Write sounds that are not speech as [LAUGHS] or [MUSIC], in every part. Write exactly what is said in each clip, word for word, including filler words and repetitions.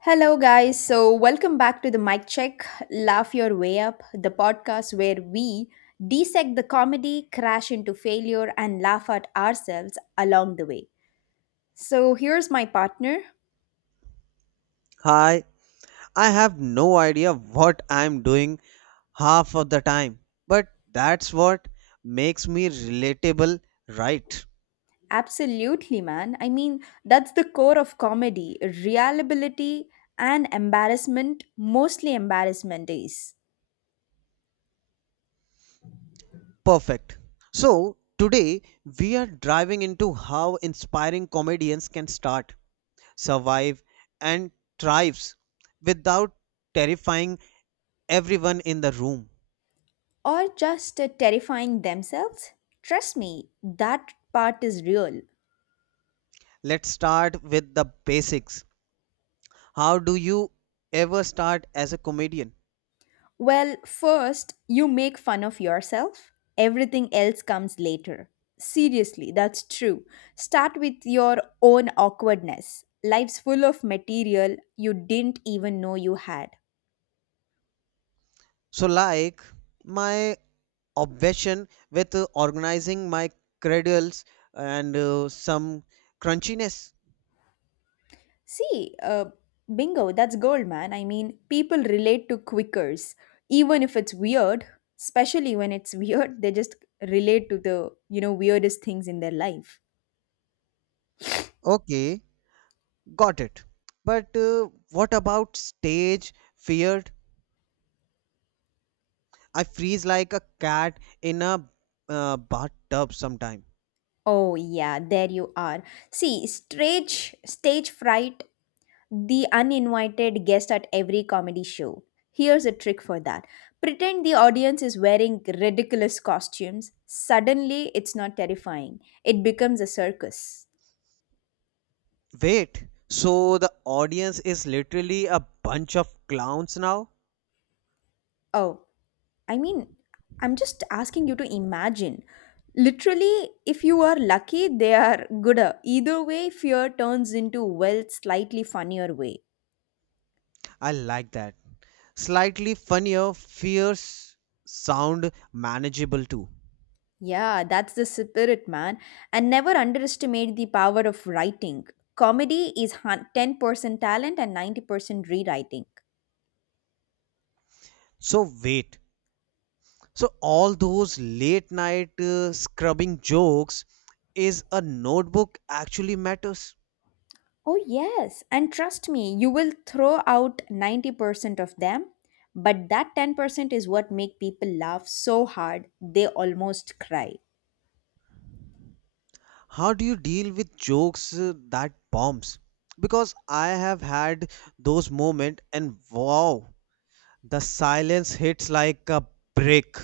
Hello, guys. So, welcome back to the Mic Check Laugh Your Way Up, the podcast where we dissect the comedy, crash into failure, and laugh at ourselves along the way. So, here's my partner. Hi, I have no idea what I'm doing half of the time, but that's what makes me relatable, right? Absolutely, man. I mean, that's the core of comedy reliability and embarrassment, mostly embarrassment is, Perfect. So, today we are driving into how inspiring comedians can start, survive, and thrives without terrifying everyone in the room. or just uh, terrifying themselves. Trust me, that part is real. Let's start with the basics. How do you ever start as a comedian? Well, first, you make fun of yourself. Everything else comes later. Seriously, that's true. Start with your own awkwardness. Life's full of material you didn't even know you had. So, like my obsession with uh, organizing my cradles and uh, some crunchiness. See, uh, bingo, that's gold, man. I mean, people relate to quickers, even if it's weird. Especially when it's [LAUGHS] weird, they just relate to the you know weirdest things in their life. Okay, got it. But uh, what about stage feared? I freeze like a cat in a uh, bathtub sometime. Oh yeah, there you are. See, stage stage fright, the uninvited guest at every comedy show. Here's a trick for that: pretend the audience is wearing ridiculous costumes. Suddenly, it's not terrifying, it becomes a circus. Wait, so the audience is literally a bunch of clowns now? Oh, I mean, I'm just asking you to imagine. Literally, if you are lucky, they are gooder. Either way, fear turns into, well, slightly funnier way. I like that. Slightly funnier, fierce sound manageable too. Yeah, that's the spirit, man. And never underestimate the power of writing. Comedy is hun- ten percent talent and ninety percent rewriting. So wait, so all those late night uh, scrubbing jokes is a notebook actually matters. Oh, yes. And trust me, you will throw out ninety percent of them, but that ten percent is what make people laugh so hard they almost cry. How do you deal with jokes uh, that bombs? Because I have had those moments and wow, the silence hits like a brick.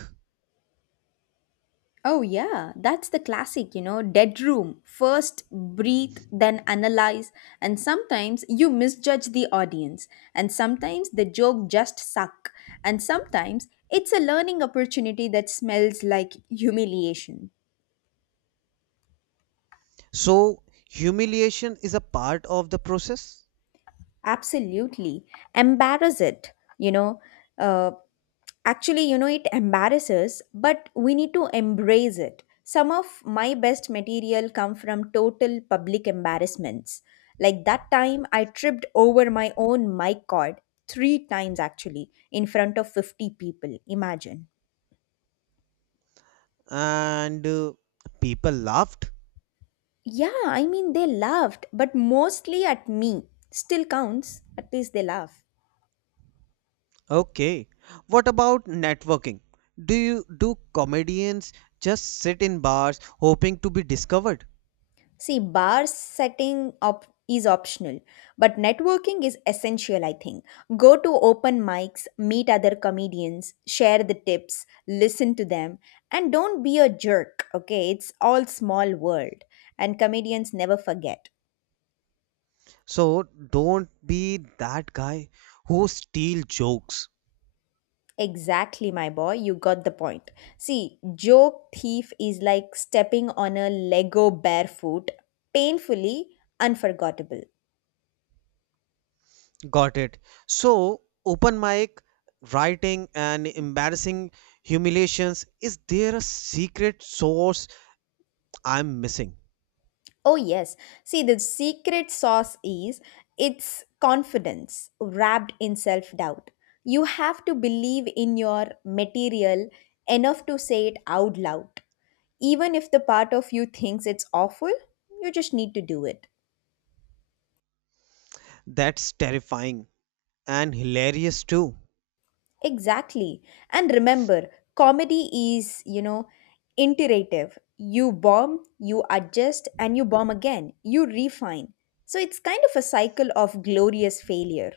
Oh, yeah, that's the classic, you know, dead room. First breathe, then analyze, and sometimes you misjudge the audience, and sometimes the joke just suck, and sometimes it's a learning opportunity that smells like humiliation. So humiliation is a part of the process. Absolutely. Embarrass it, you know. Uh, Actually, you know, it embarrasses, but we need to embrace it. Some of my best material come from total public embarrassments. Like that time I tripped over my own mic cord three times actually in front of fifty people. Imagine. And uh, people laughed. Yeah, I mean, they laughed, but mostly at me. Still counts. At least they laugh. Okay. What about networking? Do you do comedians just sit in bars hoping to be discovered? See, bar setting op- is optional, but networking is essential, I think. Go to open mics, meet other comedians, share the tips, listen to them, and don't be a jerk, okay? It's all small world, and comedians never forget. So don't be that guy who steal jokes. Exactly, my boy, you got the point. See, joke thief is like stepping on a Lego barefoot, painfully unforgettable. Got it. So open mic, writing and embarrassing humiliations. Is there a secret source I'm missing? Oh, yes. See, the secret sauce is it's confidence wrapped in self doubt. You have to believe in your material enough to say it out loud. Even if the part of you thinks it's awful, you just need to do it. That's terrifying and hilarious too. Exactly. And remember, comedy is, you know, iterative. You bomb, you adjust, and you bomb again. You refine. So it's kind of a cycle of glorious failure.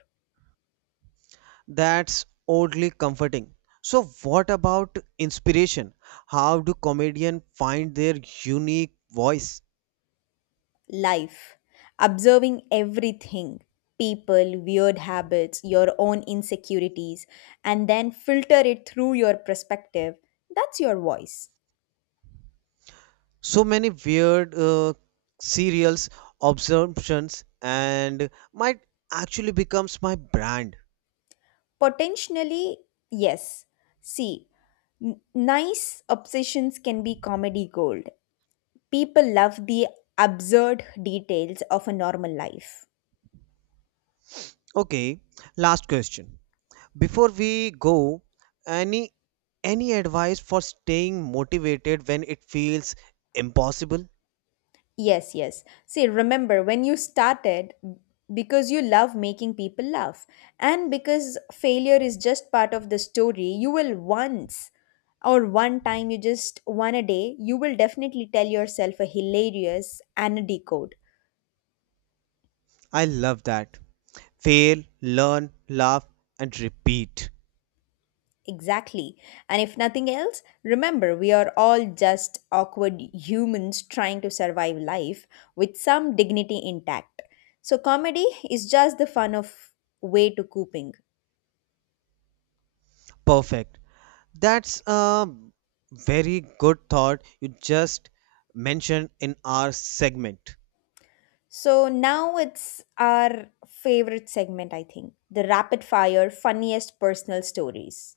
That's oddly comforting. So, what about inspiration? How do comedians find their unique voice? Life, observing everything people, weird habits, your own insecurities, and then filter it through your perspective. That's your voice. So many weird uh, serials, observations, and might actually becomes my brand. Potentially, yes. See, n- nice obsessions can be comedy gold. People love the absurd details of a normal life. Okay, last question. Before we go, any any advice for staying motivated when it feels impossible? Yes, yes. See, remember when you started because you love making people laugh and because failure is just part of the story, you will once or one time you just one a day, you will definitely tell yourself a hilarious and a decode. I love that. Fail, learn, laugh, and repeat. Exactly. And if nothing else, remember we are all just awkward humans trying to survive life with some dignity intact. So comedy is just the fun of way to coping. Perfect. That's a very good thought you just mentioned in our segment. So now it's our favorite segment, I think, the rapid fire funniest personal stories.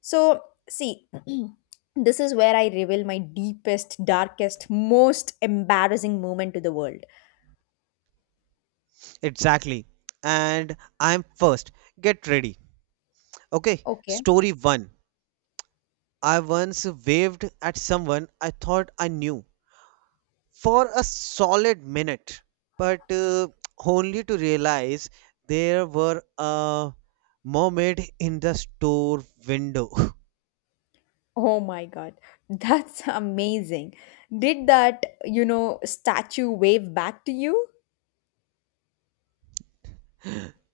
So, see, [CLEARS THROAT] this is where I reveal my deepest, darkest, most embarrassing moment to the world. Exactly. And I'm first. Get ready. Okay. Okay. Story one. I once waved at someone I thought I knew for a solid minute, but uh, only to realize there were a mermaid in the store window. [LAUGHS] Oh my God. That's [LAUGHS] amazing. Did that, you know, statue wave back to you?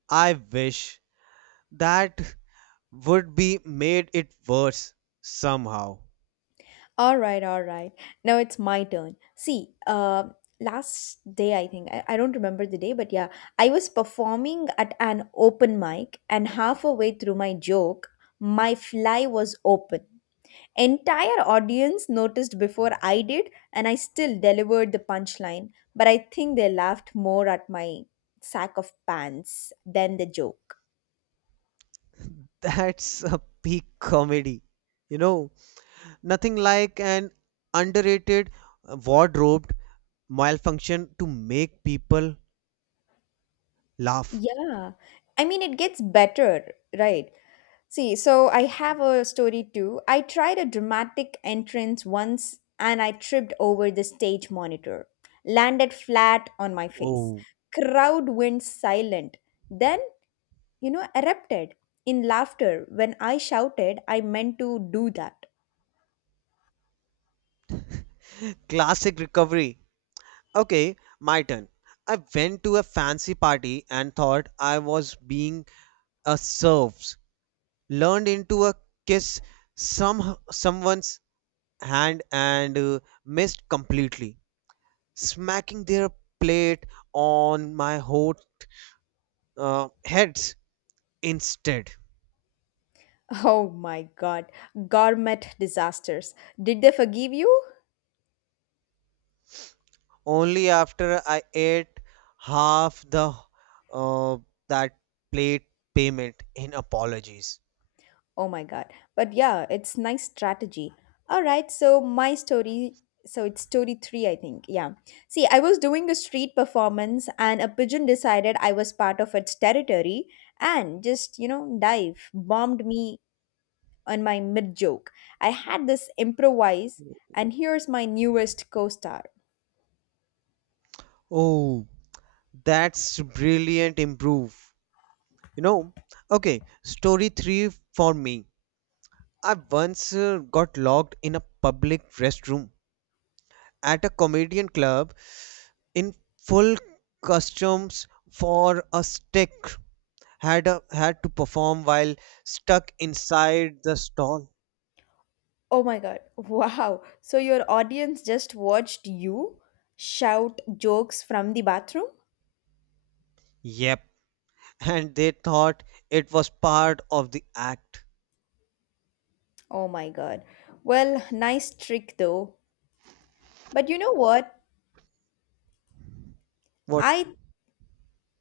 I wish that would be made it worse somehow. All right, all right. Now it's my turn. See, uh, last day, I think, I, I don't remember the day, but yeah, I was performing at an open mic, and halfway through my joke, my fly was open. Entire audience noticed before I did, and I still delivered the punchline, but I think they laughed more at my sack of pants than the joke. [LAUGHS] That's a peak comedy. You know, nothing like an underrated uh, wardrobed malfunction to make people laugh. Yeah. I mean, it gets better, right? See, so I have a story too. I tried a dramatic entrance once and I tripped over the stage monitor, landed flat on my face. Oh, Crowd went silent. Then, you know, erupted in laughter when I shouted I meant to do that. classic recovery. Okay, my turn. I went to a fancy party and thought I was being a serves. Learned into a kiss some someone's hand and uh, missed completely. Smacking their plate on my hot uh, heads instead. [LAUGHS] Oh my god, gourmet disasters. Did they forgive you? Only after I ate half the uh, that plate payment in apologies. Oh my god. But yeah, it's nice strategy. All right, so my story, so it's story three, I think. Yeah. See, I was doing a street performance and a pigeon decided I was part of its territory and just, you know, dive bombed me on my mid joke. I had this improvise and here's my newest co-star. Oh, that's brilliant improve. You know, okay, story three for me. I once uh, got locked in a public restroom at a comedian club in full costumes for a stick had a, had to perform while stuck inside the stall. Oh my god. [LAUGHS] Wow. So your audience just watched you shout jokes from the bathroom? Yep. [LAUGHS] And they thought it was part of the act. Oh my God. Well, nice trick though. But you know what? What? I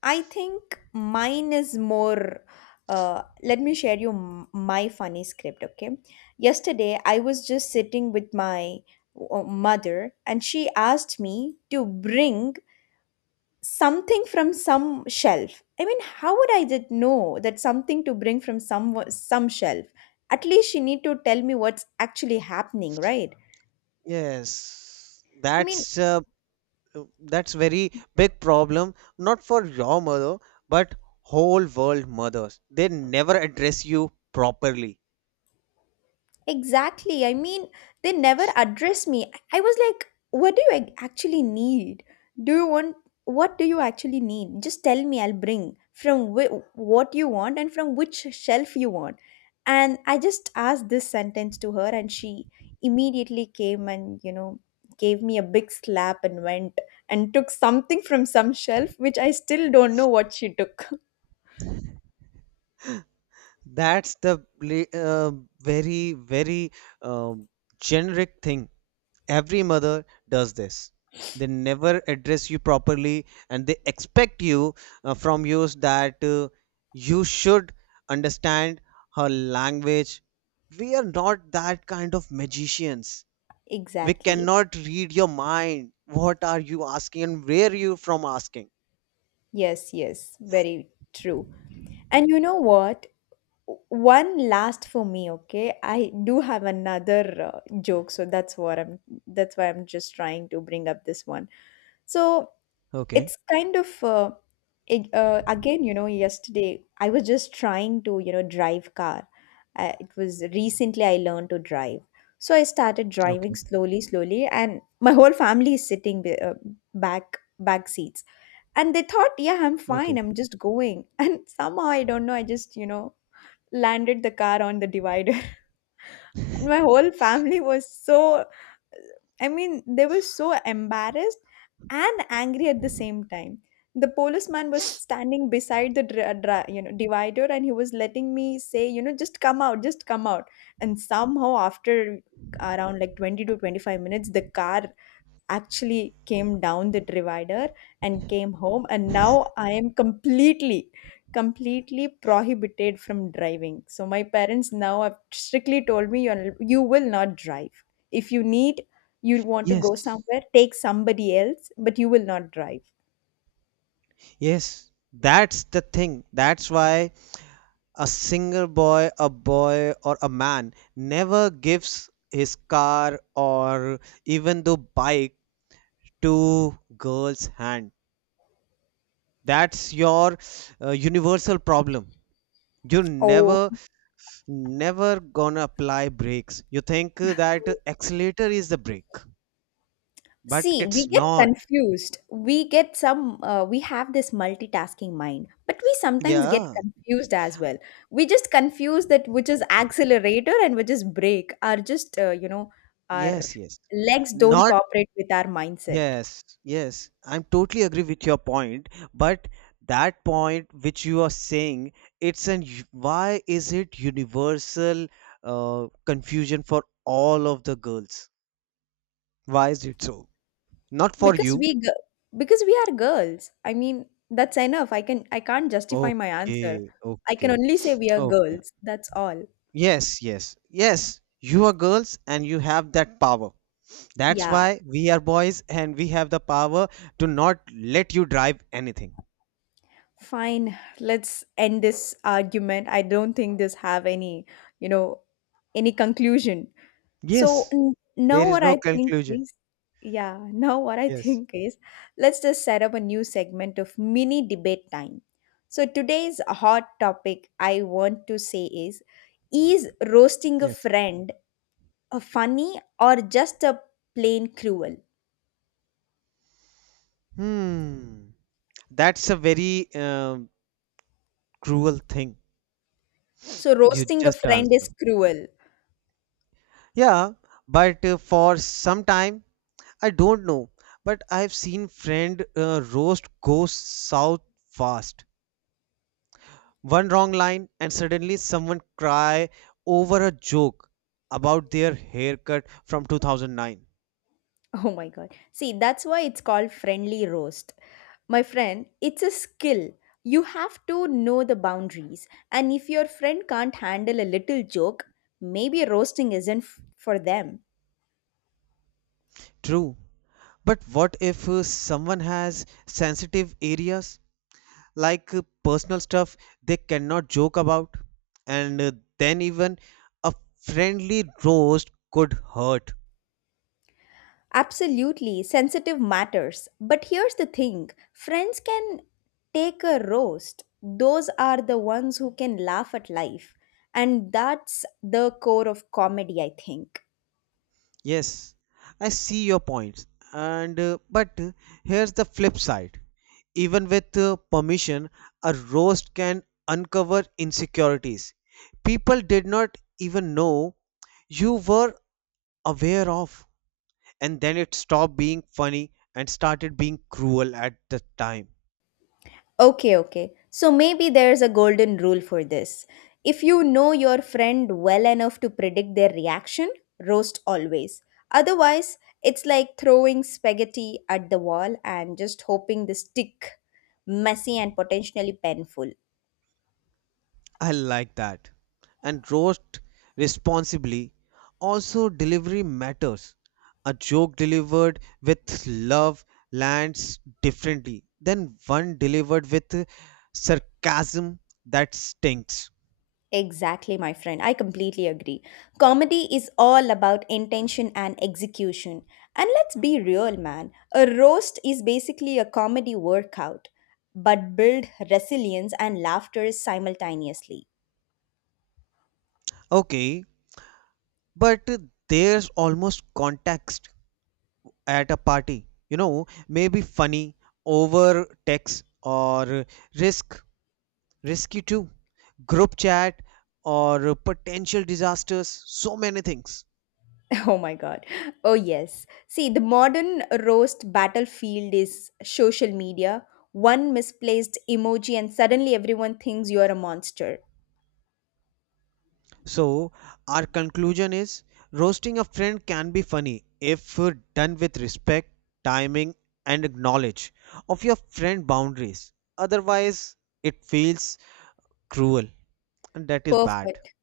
I think mine is more uh let me share you m- my funny script, okay? Yesterday I was just sitting with my uh, mother and she asked me to bring something from some shelf. I mean, how would I did know that something to bring from some some shelf? At least she need to tell me what's actually happening, right? Yes. I mean, That's uh, that's very big problem not for your mother but whole world mothers. They never address you properly. exactly. I mean, they never address me. I I was like, what do you ac- actually need? Do you want, what do you actually need? Just tell me, I'll bring from whi- what you want and from which shelf you want. And I just asked this sentence to her, and she immediately came and, you know, gave me a big slap and went and took something from some shelf, which I still don't know what she took. [LAUGHS] That's the bla- uh, very very um generic thing every mother does this. They never address you properly, and they expect you uh, from you that uh, you should understand her language. We are not that kind of magicians. We Exactly. cannot read your mind. What are you asking, and where are you from asking? Yes, yes. Very true. And you know what? One last for me, okay. I do have another uh, joke, so that's what I'm that's why I'm just trying to bring up this one. So Okay, it's kind of uh, ag- uh, again, you know, yesterday I was just trying to, you know, drive car. Uh, it was recently I learned to drive, so I started driving okay, slowly slowly and my whole family is sitting be- uh, back back seats, and they thought yeah I'm okay. fine I'm just going [LAUGHS] and somehow I don't know I just, you know, landed the car on the divider. [LAUGHS] And my whole family was so, I mean, they were so embarrassed and angry at the same time. The policeman was standing beside the dri- dri- you know divider, and he was letting me say, you know, just come out, just come out. And somehow, after around like twenty to twenty five minutes, the car actually came down the divider and came home, and now I am completely completely prohibited from driving. So my parents now have strictly told me you you will not drive. If you need, you want to go Yes, somewhere, take somebody else, but you will not drive. yes, that's the thing. That's why a single boy, a boy, or a man never gives his car or even the bike to girl's hand. That's your uh, universal problem. You're Oh. never, never gonna apply brakes. You think that accelerator is the brake, but See, it's we get not. confused. We get some, uh, we have this multitasking mind, but we sometimes get Yeah. confused as well. We just confuse that which is accelerator and which is brake are just, uh, you know, our Yes. Yes. legs don't Not cooperate with our mindset, Yes, yes, I'm totally agree with your point, but that point which you are saying, it's an u- why is it universal uh, confusion for all of the girls? Why is it so? Not for because you. we, g- because we are girls. I mean, that's enough. I can, I can't justify my answer. Okay, I can okay, only say we [SNIFFS] are okay. girls. That's all. Yes, yes, yes. You are girls and you have that power. That's Yeah. why we are boys and we have the power to not let you drive anything. Fine, let's end this argument. I don't think this have any, you know, any conclusion. So Yes, n- there now is what no I think conclusion. is, yeah, now what I Yes, think is, let's just set up a new segment of mini debate time. So today's hot topic I want to say is, is roasting a yes. friend a funny or just a plain cruel? Hmm. That's a very um, cruel thing So you roasting a just friend is answered. cruel. Yeah, but uh, for some time, I don't know. But I've seen friend uh, roast goes south fast. One wrong line, and suddenly someone cry over a joke about their haircut from two thousand nine. [LAUGHS] Oh my god. See, that's why it's called friendly roast. My friend, it's a skill. You have to know the boundaries. And if your friend can't handle a little joke, maybe roasting isn't f- for them. True, but what if uh, someone has sensitive areas? Like uh, personal stuff they cannot joke about, and uh, then even a friendly roast could hurt. Absolutely, sensitive matters. But here's the thing: friends can take a roast. Those are the ones who can laugh at life. And that's the core of comedy, I think. Yes, I see your points, and uh, but uh, here's the flip side. Even with uh, permission, a roast can uncover insecurities people did not even know you were aware of, and then it stopped being funny and started being cruel at the time. Okay, okay. So maybe there's a golden rule for this. If you know your friend well enough to predict their reaction, roast always. Otherwise, it's like throwing spaghetti at the wall and just hoping the stick, messy and potentially painful. I like that. And roast responsibly. Also, delivery matters. A joke delivered with love lands differently than one delivered with sarcasm that stinks. Exactly, my friend. I completely agree. Comedy is all about intention and execution. And let's be real, man. A roast is basically a comedy workout, but build resilience and laughter simultaneously. Okay, but there's almost context at a party. You know, maybe funny over text or risk Risky too. Group chat or potential disasters, so many things. [LAUGHS] Oh my god. Oh, yes. See, the modern roast battlefield is social media. One misplaced emoji, and suddenly everyone thinks you're a monster. So, our conclusion is roasting a friend can be funny if done with respect, timing, and knowledge of your friend boundaries. Otherwise, it feels cruel, and that is bad. Perfect.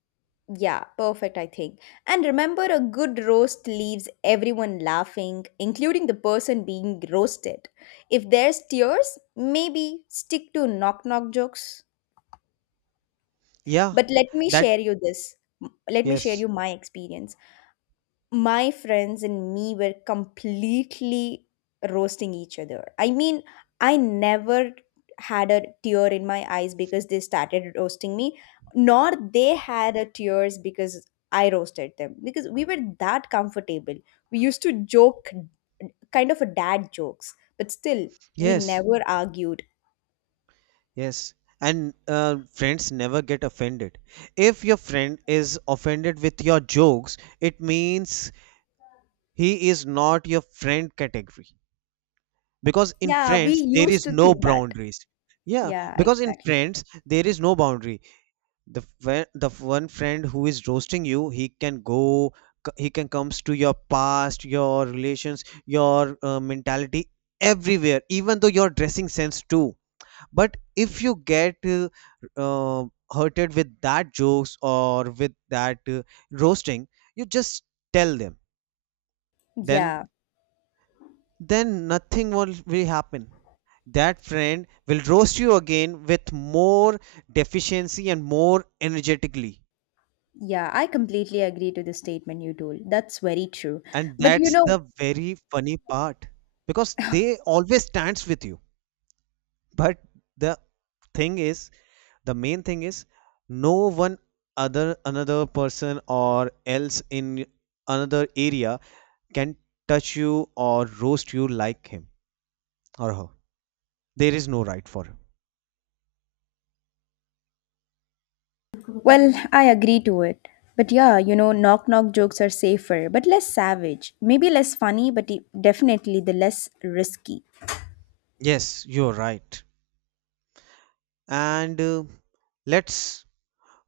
Yeah, perfect, I think. And remember, a good roast leaves everyone laughing, including the person being roasted. If there's tears, maybe stick to knock knock jokes. Yeah, But let me that, share you this. Let me share yes, you my experience, my friends and me were completely roasting each other. I mean, I never had a tear in my eyes because they started roasting me, nor they had a tears because I roasted them because we were that comfortable. We used to joke kind of a dad jokes, but still we yes, never argued. yes. And uh, friends never get offended. If your friend is offended with your jokes, it means he is not your friend category, because in Yeah, we friends there used is to no think that. boundaries. Yeah, Yeah, because in exactly. friends there is no boundary. The fri- the one friend who is roasting you, he can go. C- he can comes to your past, your relations, your uh, mentality, everywhere, even though your dressing sense too. But if you get uh, uh, hurted with that jokes or with that uh, roasting, you just tell them. Then Yeah, then nothing will, will happen. That friend will roast you again with more deficiency and more energetically. yeah, I completely agree to the statement you told. That's very true. And But you that's know, the very funny part because they always stands with you. But the thing is, the main thing is, no one other another person or else in another area can touch you or roast you like him or her. There is no right for him. well, I agree to it. But yeah, you know, knock knock jokes are safer, but less savage. Maybe less funny, but de- definitely the less risky. Yes, you're right. and uh, let's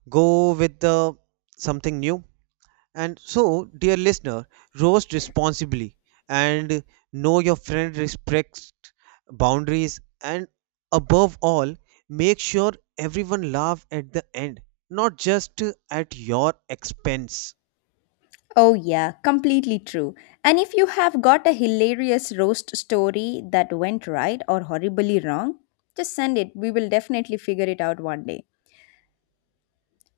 go with the something new. And so, dear listener, roast responsibly, and know your friend respects boundaries, and above all, make sure everyone laugh at the end, not just uh, at your expense. Oh, yeah, completely true. And if you have got a hilarious roast story that went right or horribly wrong, just send it. We will definitely figure it out one day.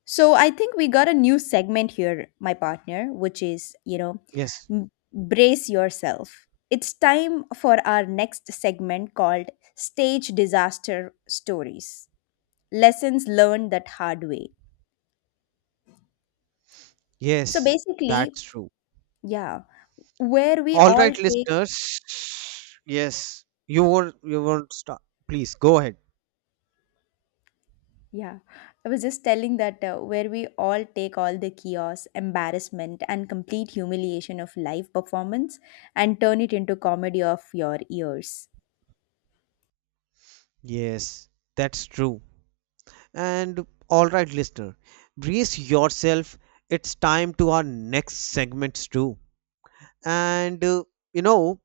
So I think we got a new segment here, my partner, which is, you know, Yes, m- brace yourself. It's time for our next segment called Stage Disaster Stories, Lessons Learned That Hard Way. So yes, basically, that's true. yeah, where we All all right, take, listeners. Yes, you were you were start. Please go ahead. yeah, I was just telling that uh, where we all take all the chaos, embarrassment, and complete humiliation of live performance and turn it into comedy of your ears. Yes, that's true. And all right, listener, brace yourself. It's time to our next segments too. And uh, you know,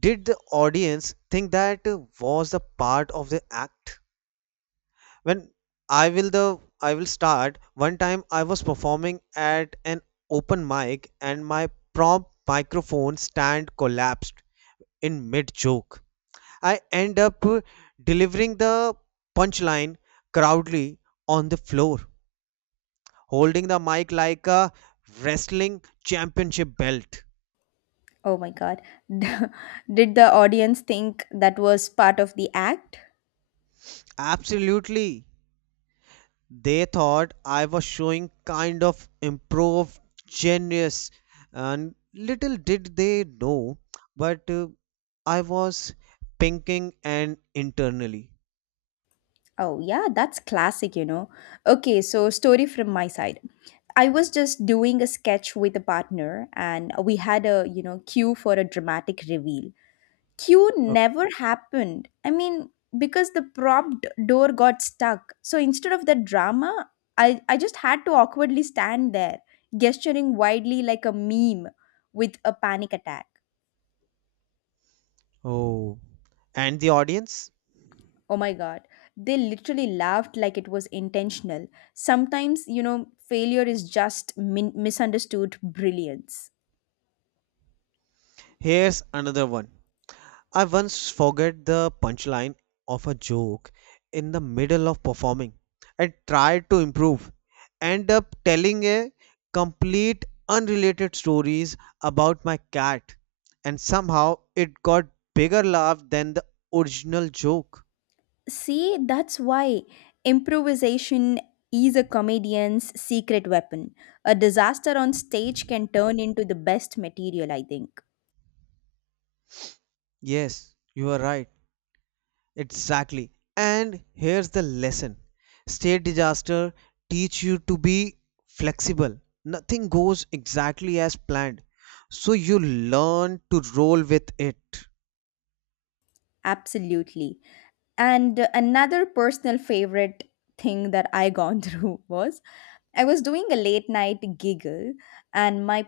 did the audience think that uh, was the part of the act? When I will the I will start. One time I was performing at an open mic and my prompt microphone stand collapsed in mid joke. I end up uh, delivering the punchline proudly on the floor holding the mic like a wrestling championship belt. Oh my god. [LAUGHS] Did the audience think that was part of the act? Absolutely. They thought I was showing kind of improv genius, and little did they know, but uh, I was pinking and internally. Oh, yeah, that's classic, you know. Okay, so story from my side. I was just doing a sketch with a partner and we had a, you know, cue for a dramatic reveal. Cue Okay. never happened. I mean, because the prop d- door got stuck. So instead of the drama, I, I just had to awkwardly stand there, gesturing widely like a meme with a panic attack. Oh, and the audience? Oh my God. They literally laughed like it was intentional. Sometimes, you know, failure is just min- misunderstood brilliance. Here's another one. I once forgot the punchline of a joke in the middle of performing. I tried to improve. End up telling a complete unrelated stories about my cat, and somehow it got bigger laugh than the original joke. See, that's why improvisation is a comedian's secret weapon. A disaster on stage can turn into the best material, I think. Yes, you are right. Exactly. And here's the lesson. State disaster teach you to be flexible. Nothing goes exactly as planned. So you learn to roll with it. Absolutely. And uh, another personal favorite thing that I gone [LAUGHS] through was I was doing a late night giggle and my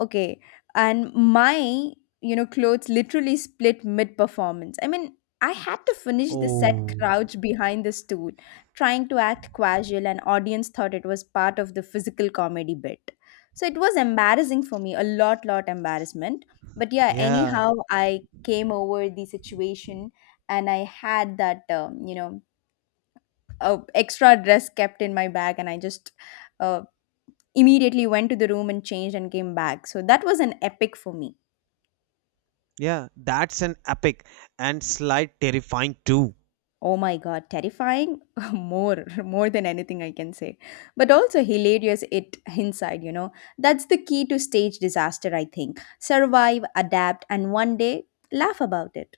Okay, and my, you know, clothes literally split mid-performance. I mean, I had to finish the set Oh, crouched behind the stool, trying to act casual, and audience thought it was part of the physical comedy bit. So it was embarrassing for me, a lot, lot embarrassment. But yeah, yeah, anyhow, I came over the situation, and I had that, um, you know, uh, extra dress kept in my bag, and I just uh, immediately went to the room and changed and came back. So that was an epic for me. yeah, that's an epic and slight terrifying too. Oh my god, terrifying [LAUGHS] more more than anything I can say. But also hilarious it inside, you know. That's the key to stage disaster, I think. Survive, adapt and one day laugh about it.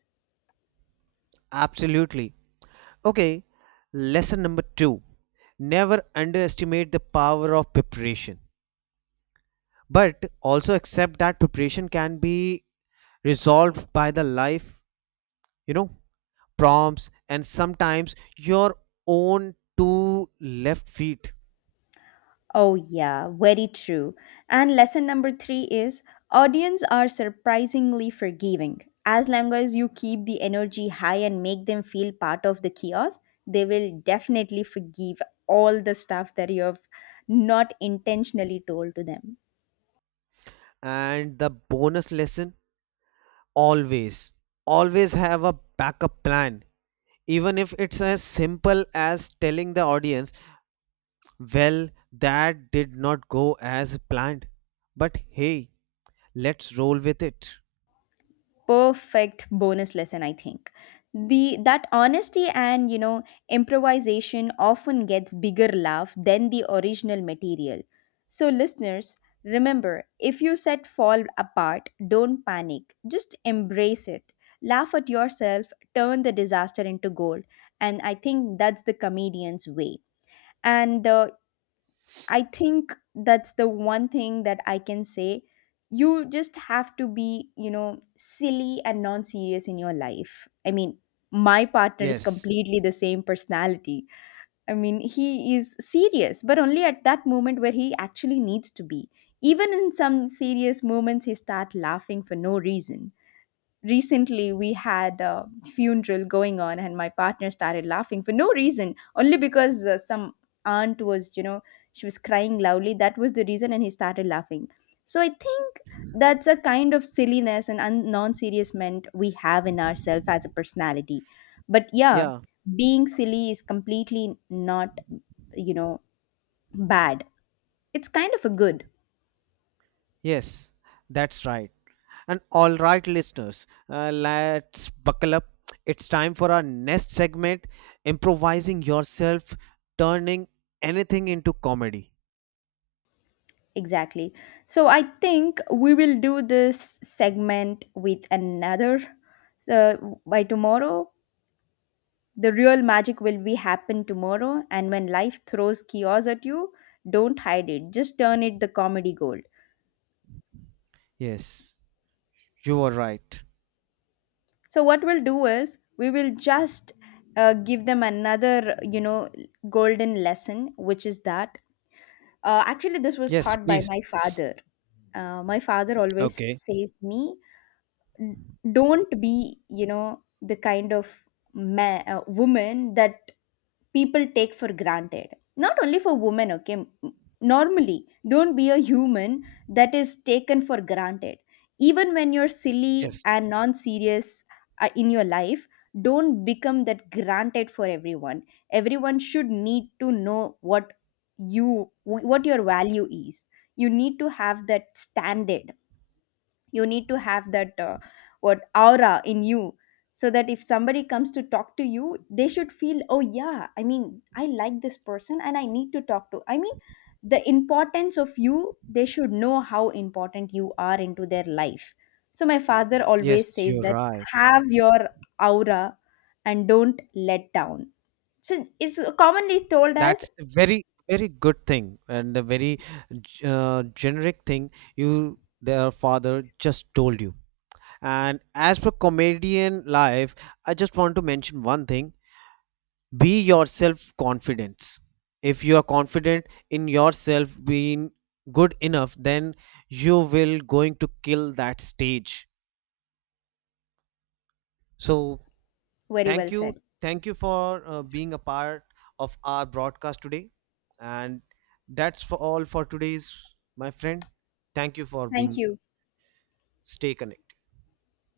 Absolutely. Okay, lesson number two. Never underestimate the power of preparation, but also accept that preparation can be resolved by the life, you know prompts, and sometimes your own two left feet. Oh, yeah, very true. And lesson number three is audience are surprisingly forgiving. As long as you keep the energy high and make them feel part of the chaos, they will definitely forgive all the stuff that you have not intentionally told to them. And the bonus lesson: always, always have a backup plan, even if it's as simple as telling the audience, well, that did not go as planned, but hey, let's roll with it. Perfect bonus lesson, I think, the that honesty and, you know, improvisation often gets bigger laugh than the original material. So listeners, remember, if you said fall apart, don't panic, just embrace it, laugh at yourself, turn the disaster into gold, and I think that's the comedian's way. And uh, I think that's the one thing that I can say. You just have to be, you know, silly and non serious in your life. I mean, my partner is Yes, completely the same personality. I mean, he is serious, but only at that moment where he actually needs to be. Even in some serious moments, he start laughing for no reason. Recently we had a funeral going on and my partner started laughing for no reason, only because uh, some aunt was, you know, she was crying loudly, that was the reason, and he started laughing. So I think that's a kind of silliness and un- non-serious meant we have in ourselves as a personality. But yeah, yeah, being silly is completely not, you know, bad, it's kind of a good. yes. That's right. And all right, listeners, uh, let's buckle up. It's time for our next segment improvising yourself, turning anything into comedy. Exactly. So I think we will do this segment with another. So by tomorrow, the real magic will be happen tomorrow. And when life throws chaos at you, don't hide it. Just turn it the comedy gold. Yes, you are right. So what we'll do is we will just uh, give them another, you know, golden lesson, which is that uh, actually this was Yes, taught by please. my father. Uh, my father always Okay. says me n- don't be, you know, the kind of ma- uh, woman that people take for granted, not only for women, okay. M- normally don't be a human that is taken for granted. Even when you're silly Yes, and non-serious, uh, in your life don't become that granted for everyone. Everyone should need to know what you, what your value is. You need to have that standard. You need to have that uh, what aura in you, so that if somebody comes to talk to you they should feel, oh yeah, i mean I like this person and I need to talk to. i mean the importance of you, they should know how important you are into their life. So my father yes, always says you're that, right. have your aura and don't let down. So it's commonly told as, That's a very, very good thing and a very g- uh, generic thing you, their father, just told you. And as per comedian life, I just want to mention one thing: be yourself confidence. If you are confident in yourself being good enough, then you will going to kill that stage. So very thank well you said. thank you for uh, being a part of our broadcast today, and that's for all for today's my friend. Thank you for Thank being. you. Stay connected.